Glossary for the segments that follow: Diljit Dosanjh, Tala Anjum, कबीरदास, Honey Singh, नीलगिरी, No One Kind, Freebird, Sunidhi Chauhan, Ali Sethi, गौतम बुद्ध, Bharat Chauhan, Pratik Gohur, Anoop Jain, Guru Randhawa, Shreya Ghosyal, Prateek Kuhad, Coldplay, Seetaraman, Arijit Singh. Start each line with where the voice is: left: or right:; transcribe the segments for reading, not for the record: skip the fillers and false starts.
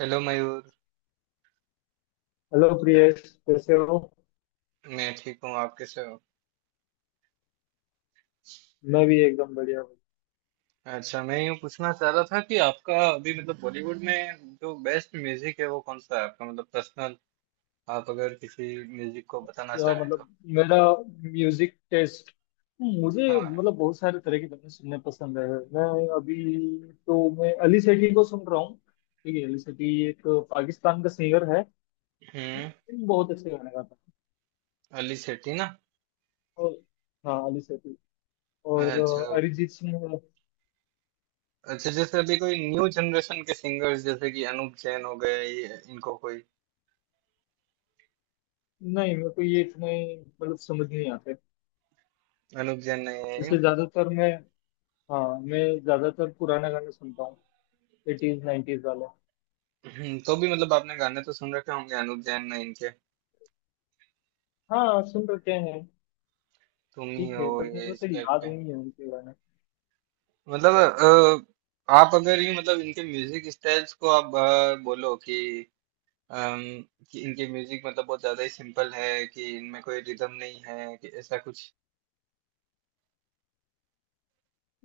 right: Hello Mayur.
left: Hello Priyesh, कैसे हो?
right: मैं ठीक हूँ, आप कैसे हो?
left: मैं भी एकदम बढ़िया हूँ।
right: अच्छा, मैं यूँ पूछना चाह रहा था कि आपका अभी मतलब बॉलीवुड में जो बेस्ट म्यूजिक है वो कौन सा है आपका, मतलब पर्सनल। आप अगर किसी म्यूजिक को बताना चाहें तो।
left: मतलब मेरा म्यूजिक टेस्ट, मुझे
right: हाँ।
left: मतलब बहुत सारे तरह की गाने सुनने पसंद है। मैं अभी तो मैं अली सेठी को सुन रहा हूँ। ठीक है, अली सेठी एक पाकिस्तान का सिंगर है,
right: हम्म।
left: बहुत अच्छे गाने गाता है।
right: अली सेठी ना।
left: और हाँ, अली सेठी और
right: अच्छा।
left: अरिजीत सिंह है।
right: अच्छा, जैसे अभी कोई न्यू जनरेशन के सिंगर्स जैसे कि अनूप जैन हो गए, ये इनको कोई।
left: नहीं, मेरे को ये इतने मतलब समझ नहीं आते।
right: अनूप जैन नहीं
left: वैसे
right: है?
left: ज्यादातर मैं हाँ, मैं ज्यादातर पुराना गाने सुनता हूँ, एटीज नाइनटीज वाले।
right: तो भी मतलब आपने गाने तो सुन रखे होंगे अनूप जैन ने, इनके।
left: हाँ सुन रखे हैं।
right: तुम ही
left: ठीक
right: हो,
left: है बट मेरे
right: ये
left: को
right: इस
left: सही
right: टाइप
left: याद
right: के।
left: नहीं है उनके बारे में।
right: मतलब आप अगर ये मतलब इनके म्यूजिक स्टाइल्स को आप बोलो कि, अम, कि इनके म्यूजिक मतलब बहुत ज्यादा ही सिंपल है, कि इनमें कोई रिदम नहीं है, कि ऐसा कुछ।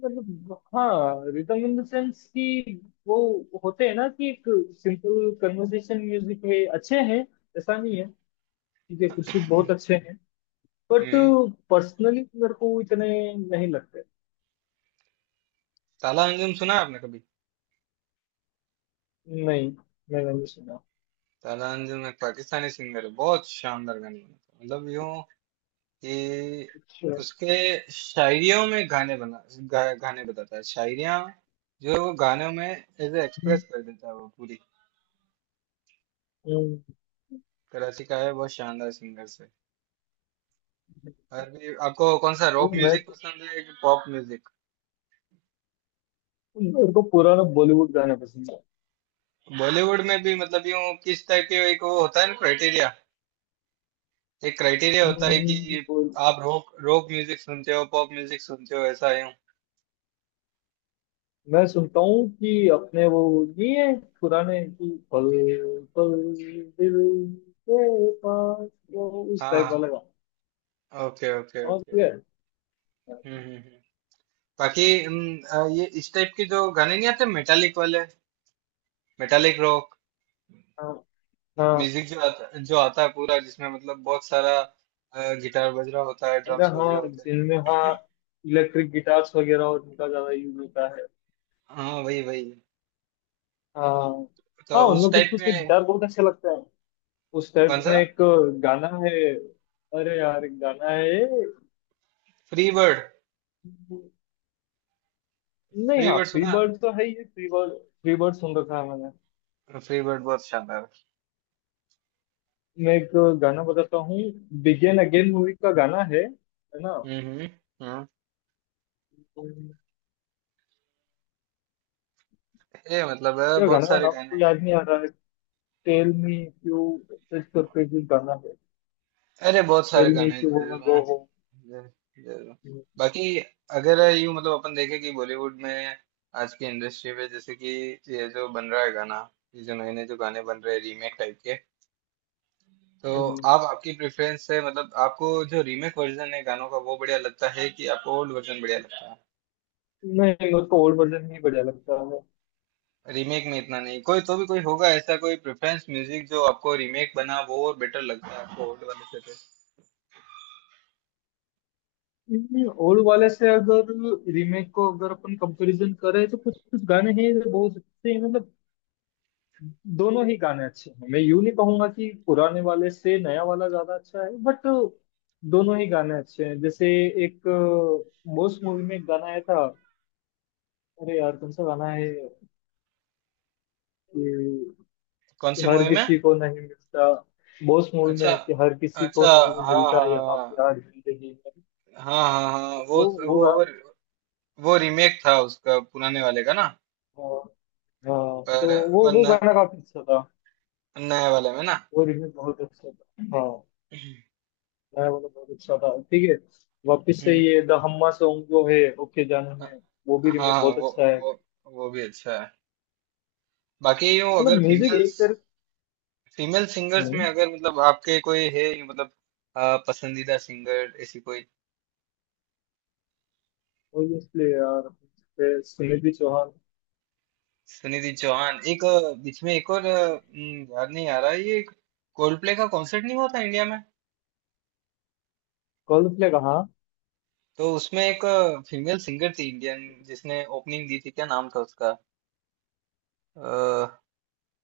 left: मतलब हाँ, रिदम इन द सेंस कि वो होते हैं ना कि एक सिंपल कन्वर्सेशन म्यूजिक है, अच्छे हैं, ऐसा नहीं है। ठीक है, कुछ कुछ बहुत अच्छे हैं बट
right: हम्म।
left: पर्सनली मेरे को इतने नहीं लगते।
right: ताला अंजुम सुना है आपने कभी?
left: नहीं, मैंने नहीं सुना।
right: ताला अंजुम एक पाकिस्तानी सिंगर है, बहुत शानदार गाने बनाता है, मतलब यूं कि
left: अच्छा।
right: उसके शायरियों में गाने बताता है, शायरियां जो है वो गानों में एज
left: हम्म,
right: एक्सप्रेस कर देता है वो पूरी। कराची का है, बहुत शानदार सिंगर। अभी आपको कौन सा रॉक
left: मैं
right: म्यूजिक पसंद है कि पॉप म्यूजिक?
left: मेरे को पुराना बॉलीवुड गाना पसंद है।
right: बॉलीवुड में भी मतलब यूं किस टाइप के, एक वो होता है ना क्राइटेरिया, एक क्राइटेरिया होता है
left: हम्म,
right: कि आप रॉक रॉक म्यूजिक सुनते हो, पॉप म्यूजिक सुनते हो, ऐसा यूं।
left: मैं सुनता हूँ कि अपने वो नहीं है, पुराने कि पल पल दिल के पास, वो उस टाइप वाला
right: हाँ।
left: गाना।
right: ओके ओके
left: समझ
right: ओके।
left: गए।
right: हम्म हम्म हम्म। बाकी ये इस टाइप के जो गाने नहीं आते मेटालिक वाले, मेटालिक रॉक
left: हाँ हाँ।
right: म्यूजिक जो आता है पूरा, जिसमें मतलब बहुत सारा गिटार बज रहा होता है,
left: अरे
right: ड्रम्स बज रहे
left: हाँ,
right: होते हैं।
left: जिनमें हाँ इलेक्ट्रिक गिटार्स वगैरह और उनका ज्यादा यूज होता है।
right: हाँ वही वही।
left: हाँ हाँ,
right: तो उस
left: उनमें कुछ
right: टाइप
left: कुछ के
right: में?
left: गिटार बहुत अच्छा लगता है। उस
right: कौन
left: टाइप
right: सा?
left: में एक गाना है, अरे यार एक गाना है।
right: Free bird.
left: नहीं
right: फ्री
left: हाँ,
right: बर्ड
left: फ्री
right: सुना?
left: बर्ड तो है ही। फ्री बर्ड, फ्री बर्ड सुन रखा है।
right: फ्री बर्ड बहुत शानदार
left: मैं एक गाना बताता हूँ। बिगेन अगेन मूवी का गाना है ना?
right: है। हम्म।
left: क्या?
right: ये मतलब है, बहुत
left: गाना का
right: सारे
left: नाम
right: गाने
left: तो
right: हैं।
left: याद नहीं आ रहा है। Tell me if you search करके भी गाना है।
right: अरे बहुत सारे
left: टेल मी
right: गाने
left: इफ
right: हैं,
left: यू वांना
right: जरूर
left: गो
right: हैं,
left: होम।
right: जरूर। जरूर। बाकी अगर यूं मतलब अपन देखें कि बॉलीवुड में, आज की इंडस्ट्री में जैसे कि ये जो बन रहा है गाना, ये जो नए नए जो गाने बन रहे हैं रीमेक टाइप के, तो आप आपकी प्रेफरेंस से मतलब आपको जो रीमेक वर्जन है गानों का वो बढ़िया लगता है, कि आपको ओल्ड वर्जन बढ़िया लगता है?
left: नहीं, उसको ओल्ड वर्जन ही बढ़िया लगता
right: रीमेक में इतना नहीं कोई, तो भी कोई होगा ऐसा कोई प्रेफरेंस म्यूजिक जो आपको रीमेक बना वो और बेटर लगता है आपको ओल्ड वाले से तो।
left: है। ओल्ड वाले से अगर रीमेक को अगर अपन कंपैरिजन करें तो कुछ कुछ गाने हैं जो बहुत अच्छे हैं। मतलब दोनों ही गाने अच्छे हैं, मैं यूं नहीं कहूंगा कि पुराने वाले से नया वाला ज्यादा अच्छा है बट दोनों ही गाने अच्छे हैं। जैसे एक मोस्ट मूवी में एक गाना आया था, अरे यार कौन सा गाना है कि
right: कौन सी
left: हर
right: मूवी में?
left: किसी को नहीं मिलता। बॉस मूवी
right: अच्छा।
left: में कि हर किसी को
right: अच्छा।
left: नहीं
right: हाँ हाँ
left: मिलता यहाँ
right: हाँ।
left: प्यार जिंदगी में।
right: हाँ हाँ हाँ, वो
left: वो
right: वो
left: गा
right: वो, वो रीमेक था उसका पुराने वाले का ना?
left: हाँ। हाँ, तो
right: पर
left: वो
right: पर
left: वो गाना
right: न-
left: काफी अच्छा था।
right: नए वाले में ना।
left: वो रिमिक्स बहुत अच्छा था। हाँ, मैं बोला बहुत अच्छा था, ठीक है। वापस से
right: हम्म।
left: ये द हम्मा सॉन्ग जो है ओके जानू में, वो भी
right: हाँ
left: रिमेक
right: हाँ,
left: बहुत
right: वो
left: अच्छा है।
right: वो वो भी अच्छा है। बाकी यूँ
left: मतलब
right: अगर
left: म्यूजिक एक तरह।
right: फीमेल सिंगर्स में अगर मतलब आपके कोई है यूँ मतलब पसंदीदा सिंगर ऐसी कोई?
left: ऑब्वियसली यार, फिर सुनिधि चौहान।
right: सुनिधि चौहान। एक बीच में एक और याद नहीं आ रहा है, ये कोल्डप्ले का कॉन्सर्ट नहीं हुआ था इंडिया में?
left: कोल्डप्ले कहाँ?
right: तो उसमें एक फीमेल सिंगर थी इंडियन, जिसने ओपनिंग दी थी, क्या नाम था उसका? अ,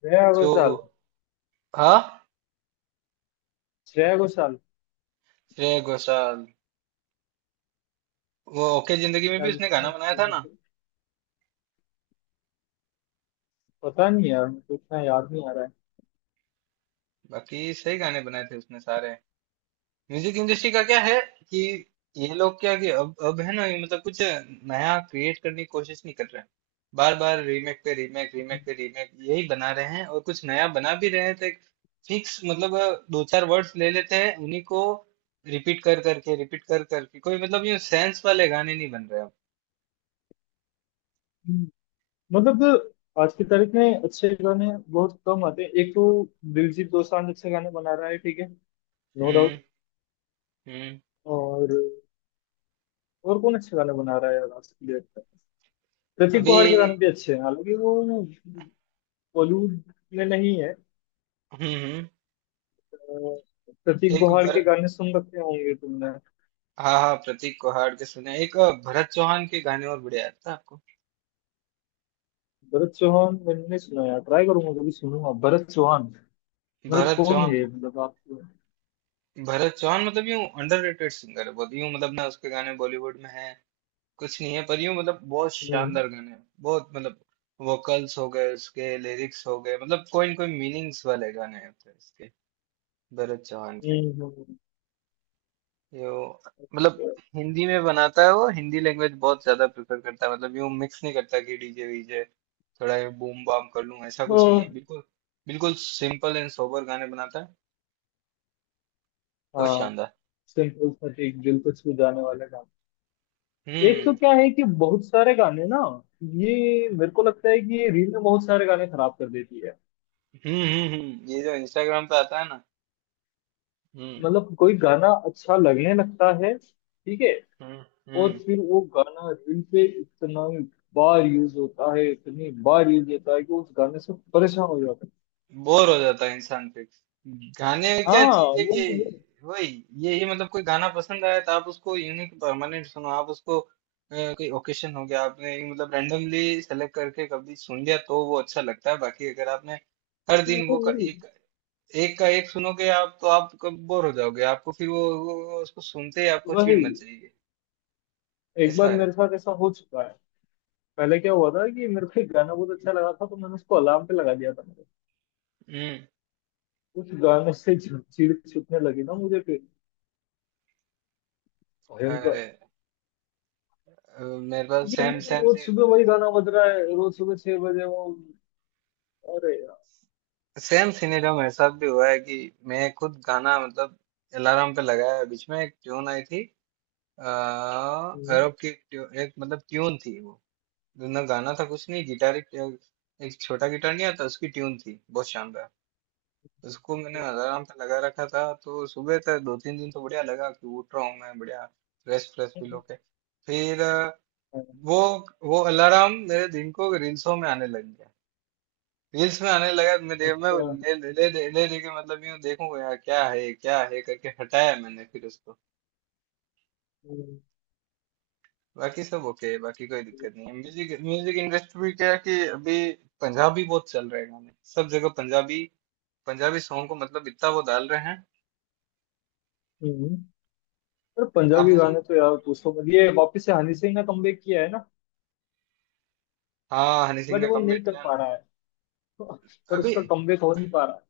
left: श्रेया
right: जो
left: घोषाल।
right: हाँ,
left: श्रेया घोषाल।
right: श्रेया घोषाल। वो ओके जिंदगी में भी
left: शायद
right: उसने
left: उसी
right: गाना
left: में।
right: बनाया था ना?
left: मुझे पता नहीं यार, मुझे इतना याद नहीं आ रहा
right: बाकी सही गाने बनाए थे उसने सारे। म्यूजिक इंडस्ट्री का क्या है कि ये लोग क्या कि अब है ना, ये मतलब कुछ नया क्रिएट करने की कोशिश नहीं कर रहे हैं, बार बार रीमेक पे रीमेक,
left: है।
right: रीमेक पे रीमेक यही बना रहे हैं, और कुछ नया बना भी रहे हैं तो एक फिक्स मतलब दो चार वर्ड्स ले लेते हैं उन्हीं को, रिपीट कर करके रिपीट कर करके, कोई मतलब ये सेंस वाले गाने नहीं बन रहे अब।
left: मतलब आज की तारीख में अच्छे गाने बहुत कम आते हैं। एक तो दिलजीत दोसांझ अच्छे गाने बना रहा है, ठीक है, नो
right: हम्म
left: डाउट।
right: हम्म।
left: और और कौन अच्छे गाने बना रहा है यार आज की डेट? प्रतीक
right: अभी।
left: गौहर के गाने भी अच्छे हैं, हालांकि वो बॉलीवुड में नहीं है।
right: हम्म।
left: प्रतीक
right: एक
left: गौहर के
right: बर।
left: गाने सुन रखे होंगे तुमने।
right: हाँ हाँ, प्रतीक को हार के सुने एक भरत चौहान के गाने और बढ़िया लगता है आपको?
left: भरत चौहान मैंने नहीं सुना यार, ट्राई करूंगा, कभी सुनूंगा। भरत चौहान मतलब
right: भरत
left: कौन
right: चौहान।
left: है ये? मतलब आप।
right: भरत चौहान मतलब यूं अंडररेटेड सिंगर है, बहुत यूं मतलब ना, उसके गाने बॉलीवुड में है कुछ नहीं है, पर यूं मतलब बहुत
left: हम्म,
right: शानदार गाने हैं, बहुत मतलब वोकल्स हो गए उसके, लिरिक्स हो गए, मतलब कोई न कोई मीनिंग्स वाले गाने हैं तो इसके, भरत चौहान के।
left: हम्म।
right: यो मतलब
left: अच्छा।
right: हिंदी में बनाता है वो, हिंदी लैंग्वेज बहुत ज्यादा प्रेफर करता है, मतलब यूं मिक्स नहीं करता कि डीजे वीजे थोड़ा ये बूम बाम कर लूं, ऐसा कुछ नहीं है
left: हाँ
right: बिल्कुल। बिल्कुल सिंपल एंड सोबर गाने बनाता है, बहुत
left: हाँ,
right: शानदार।
left: सिंपल सा एक दिल को छू जाने वाला गाना। एक तो
right: हम्म
left: क्या है कि बहुत सारे गाने ना, ये मेरे को लगता है कि ये रील में बहुत सारे गाने खराब कर देती है।
right: हम्म। ये जो इंस्टाग्राम पे आता है ना। हम्म
left: मतलब कोई गाना अच्छा लगने लगता है, ठीक है,
right: हम्म
left: और
right: हम्म।
left: फिर वो गाना रील पे इतना बार यूज होता है, इतनी बार यूज होता है कि उस गाने से परेशान हो जाता है।
right: बोर हो जाता है इंसान फिर। गाने में क्या
left: हाँ
right: चीज है कि वही, यही मतलब कोई गाना पसंद आया तो आप उसको यूनिक परमानेंट सुनो, आप उसको कोई ओकेशन हो गया आपने मतलब रैंडमली सेलेक्ट करके कभी सुन लिया तो वो अच्छा लगता है, बाकी अगर आपने हर दिन वो का
left: वो-
right: एक, एक का एक सुनोगे आप तो आप कब बोर हो जाओगे, आपको फिर वो उसको सुनते ही आपको
left: वही,
right: चिढ़ मच जाएगी।
left: एक
right: ऐसा
left: बार मेरे
right: है।
left: साथ ऐसा हो चुका है। पहले क्या हुआ था कि मेरे को एक गाना बहुत अच्छा लगा था तो मैंने उसको अलार्म पे लगा दिया था मेरे।
right: हम्म।
left: उस गाने से जो चीड़ छूटने लगी ना मुझे, फिर भयंकर।
right: अरे मेरे पास
left: क्योंकि वो
right: सेम
left: तो
right: सेम
left: रोज सुबह वही गाना बज रहा है, रोज सुबह 6 बजे वो। अरे यार!
right: सेम सिनेरियो मेरे साथ भी हुआ है, कि मैं खुद गाना मतलब अलार्म पे लगाया है। बीच में एक ट्यून आई थी,
left: हम्म।
right: एक मतलब ट्यून थी वो, ना गाना था कुछ नहीं, गिटार एक, एक छोटा गिटार नहीं आता, उसकी ट्यून थी बहुत शानदार। उसको मैंने अलार्म पे लगा रखा था, तो सुबह तक दो तीन दिन तो बढ़िया लगा कि उठ रहा हूँ मैं बढ़िया फ्रेश फ्रेश फील होके। फिर वो वो अलार्म मेरे दिन को रील्सों में आने लग गया, रील्स में आने लगा, मैं दे मैं वो
left: अच्छा।
right: ले ले ले ले ले- लेके मतलब यूं देखूंगा यार क्या है ये, क्या है करके हटाया मैंने फिर उसको।
left: हम्म,
right: बाकी सब ओके है, बाकी कोई दिक्कत नहीं है। म्यूजिक म्यूजिक इंडस्ट्री में क्या है कि अभी पंजाबी बहुत चल रहे हैं गाने सब जगह, पंजाबी पंजाबी सॉन्ग को मतलब इतना वो डाल रहे हैं।
left: हम्म। और पंजाबी
right: आपने सुन।
left: गाने तो यार पूछो मत, ये वापस से हनी सिंह ने कमबैक किया है ना
right: हाँ, हनी सिंह
left: बट
right: ने
left: वो नहीं
right: कमबैक
left: कर
right: किया
left: पा
right: ना।
left: रहा है। पर
right: अभी
left: उसका कमबैक हो नहीं पा रहा है।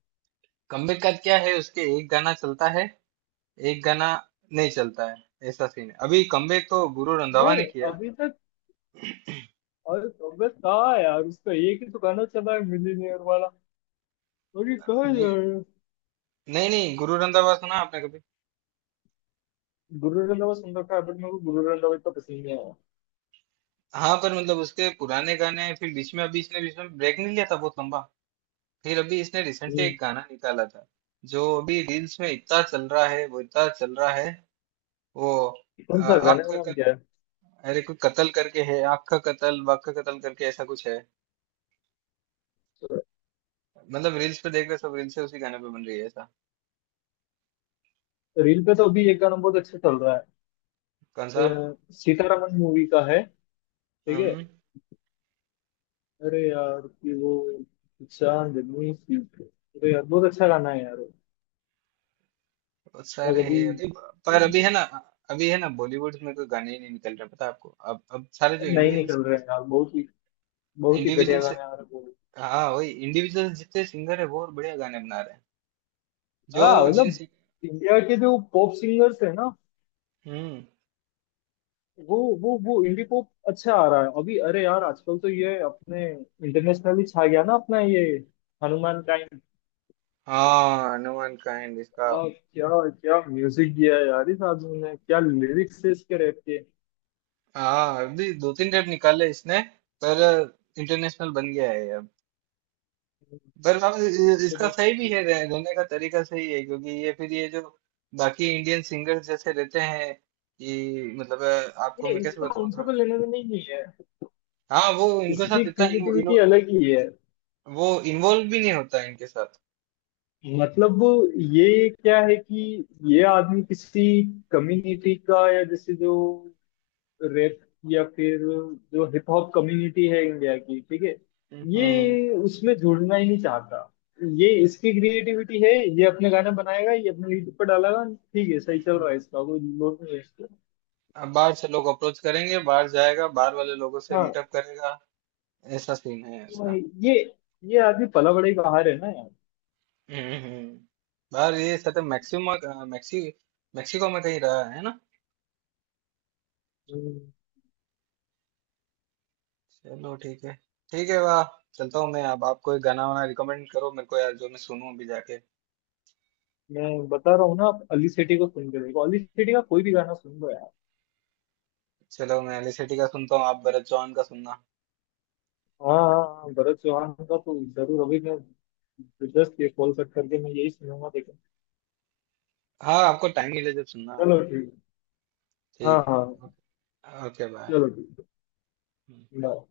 right: कमबैक का क्या है, उसके एक गाना चलता है एक गाना नहीं चलता है ऐसा सीन है, अभी कमबैक तो गुरु रंधावा ने
left: नहीं
right: किया।
left: अभी तक। और कमबैक कहाँ है यार, उसका एक ही तो गाना चला है, मिलीनियर वाला। बाकी कहाँ है
right: मे-
left: यार।
right: नहीं नहीं, गुरु रंधावा सुना आपने कभी?
left: गुरु रंधावा सुन रखा है बट मेरे को गुरु रंधावा इतना पसंद नहीं आया।
right: हाँ पर मतलब उसके पुराने गाने, फिर बीच में अभी इसने बीच में ब्रेक नहीं लिया था बहुत लंबा, फिर अभी इसने रिसेंटली
left: हम्म,
right: एक गाना निकाला था जो अभी रील्स में इतना चल रहा है वो, इतना चल रहा है वो
left: कौन
right: अ,
left: सा? गाने
right: आँख
left: का
right: का
left: नाम
right: कत,
left: क्या है?
right: अरे कोई कत्ल करके है, आँख का कत्ल, वाक का कत्ल करके, ऐसा कुछ है। मतलब रील्स पे देख रहे सब, रील्स से उसी गाने पे बन रही है ऐसा।
left: रील पे तो अभी एक गाना बहुत अच्छा चल रहा है,
right: कौन सा?
left: सीतारामन मूवी का है, ठीक है,
right: हम्म।
left: अरे यार कि वो चांदनी सी। अरे यार, बहुत अच्छा गाना है यार वो।
right: बहुत
left: मैं
right: सारे
left: कभी
right: है अभी, पर अभी है ना, अभी है ना बॉलीवुड में कोई गाने ही नहीं निकल रहे, पता है आपको? अब सारे जो
left: नहीं
right: इंडिविजुअल
left: निकल रहे हैं
right: सिंगर,
left: यार, बहुत ही
right: इंडिविजुअल।
left: घटिया गाने आ रहे हैं वो।
right: हाँ वही इंडिविजुअल जितने सिंगर है बहुत बढ़िया गाने बना रहे हैं, जो
left: हाँ
right: जिन
left: मतलब
right: सिं-
left: इंडिया के जो पॉप सिंगर्स है ना,
right: हम्म।
left: वो वो इंडी पॉप अच्छा आ रहा है अभी। अरे यार आजकल तो ये अपने इंटरनेशनली छा गया ना, अपना ये हनुमान काइंड।
right: हाँ, नो वन काइंड इसका।
left: और क्या क्या म्यूजिक दिया है यार इस आदमी ने, क्या लिरिक्स है इसके रैप के!
right: हाँ अभी दो तीन टेप निकाले इसने, पर इंटरनेशनल बन गया है ये अब। पर अब इसका सही भी है, रहने का तरीका सही है, क्योंकि ये, फिर ये जो बाकी इंडियन सिंगर्स जैसे रहते हैं, ये मतलब आपको
left: ये
right: मैं कैसे
left: इसका
right: बताऊँ
left: उनसे
right: थोड़ा।
left: कोई लेना देना ही नहीं है।
right: हाँ वो इनके
left: इसकी
right: साथ इतना इन्वो,
left: क्रिएटिविटी
right: इन्वो,
left: अलग ही है।
right: वो इन्वॉल्व भी नहीं होता इनके साथ।
left: मतलब वो ये क्या है कि ये आदमी किसी कम्युनिटी का या जैसे जो रैप या फिर जो हिप हॉप कम्युनिटी है इंडिया की, ठीक है,
right: हम्म हम्म,
left: ये उसमें जुड़ना ही नहीं चाहता। ये इसकी क्रिएटिविटी है, ये अपने गाना बनाएगा, ये अपने यूट्यूब पर डालेगा, ठीक है, सही चल
right: हम्म।
left: रहा है, इसका कोई लोड नहीं है इसको।
right: अब बाहर से लोग अप्रोच करेंगे, बाहर जाएगा, बाहर वाले लोगों से
left: हाँ।
right: मीटअप करेगा, ऐसा सीन है
left: तो
right: इसका।
left: ये ये आदमी पला बड़ा ही बाहर है ना यार।
right: हम्म हम्म। बाहर ये सत्य मैक्सिमा मैक्सी मेक्सिको में कहीं रहा है ना?
left: हम्म,
right: चलो ठीक है। ठीक है, वाह। चलता हूँ मैं अब, आप कोई गाना वाना रिकमेंड करो मेरे को यार जो मैं सुनूं अभी जाके।
left: मैं बता रहा हूँ ना, आप अली सेठी को सुन के देखो, अली सेठी का कोई भी गाना सुन लो यार।
right: चलो मैं एलिसिटी का सुनता हूँ, आप भरत चौहान का सुनना।
left: हाँ हाँ हाँ, भरत चौहान का तो जरूर। अभी मैं रिक्वेस्ट, ये कॉल कट करके मैं यही सुनूंगा देखो।
right: हाँ आपको टाइम मिले जब सुनना आपको।
left: चलो ठीक है। हाँ
right: ठीक है।
left: हाँ,
right: ओके बाय।
left: चलो ठीक है बाय।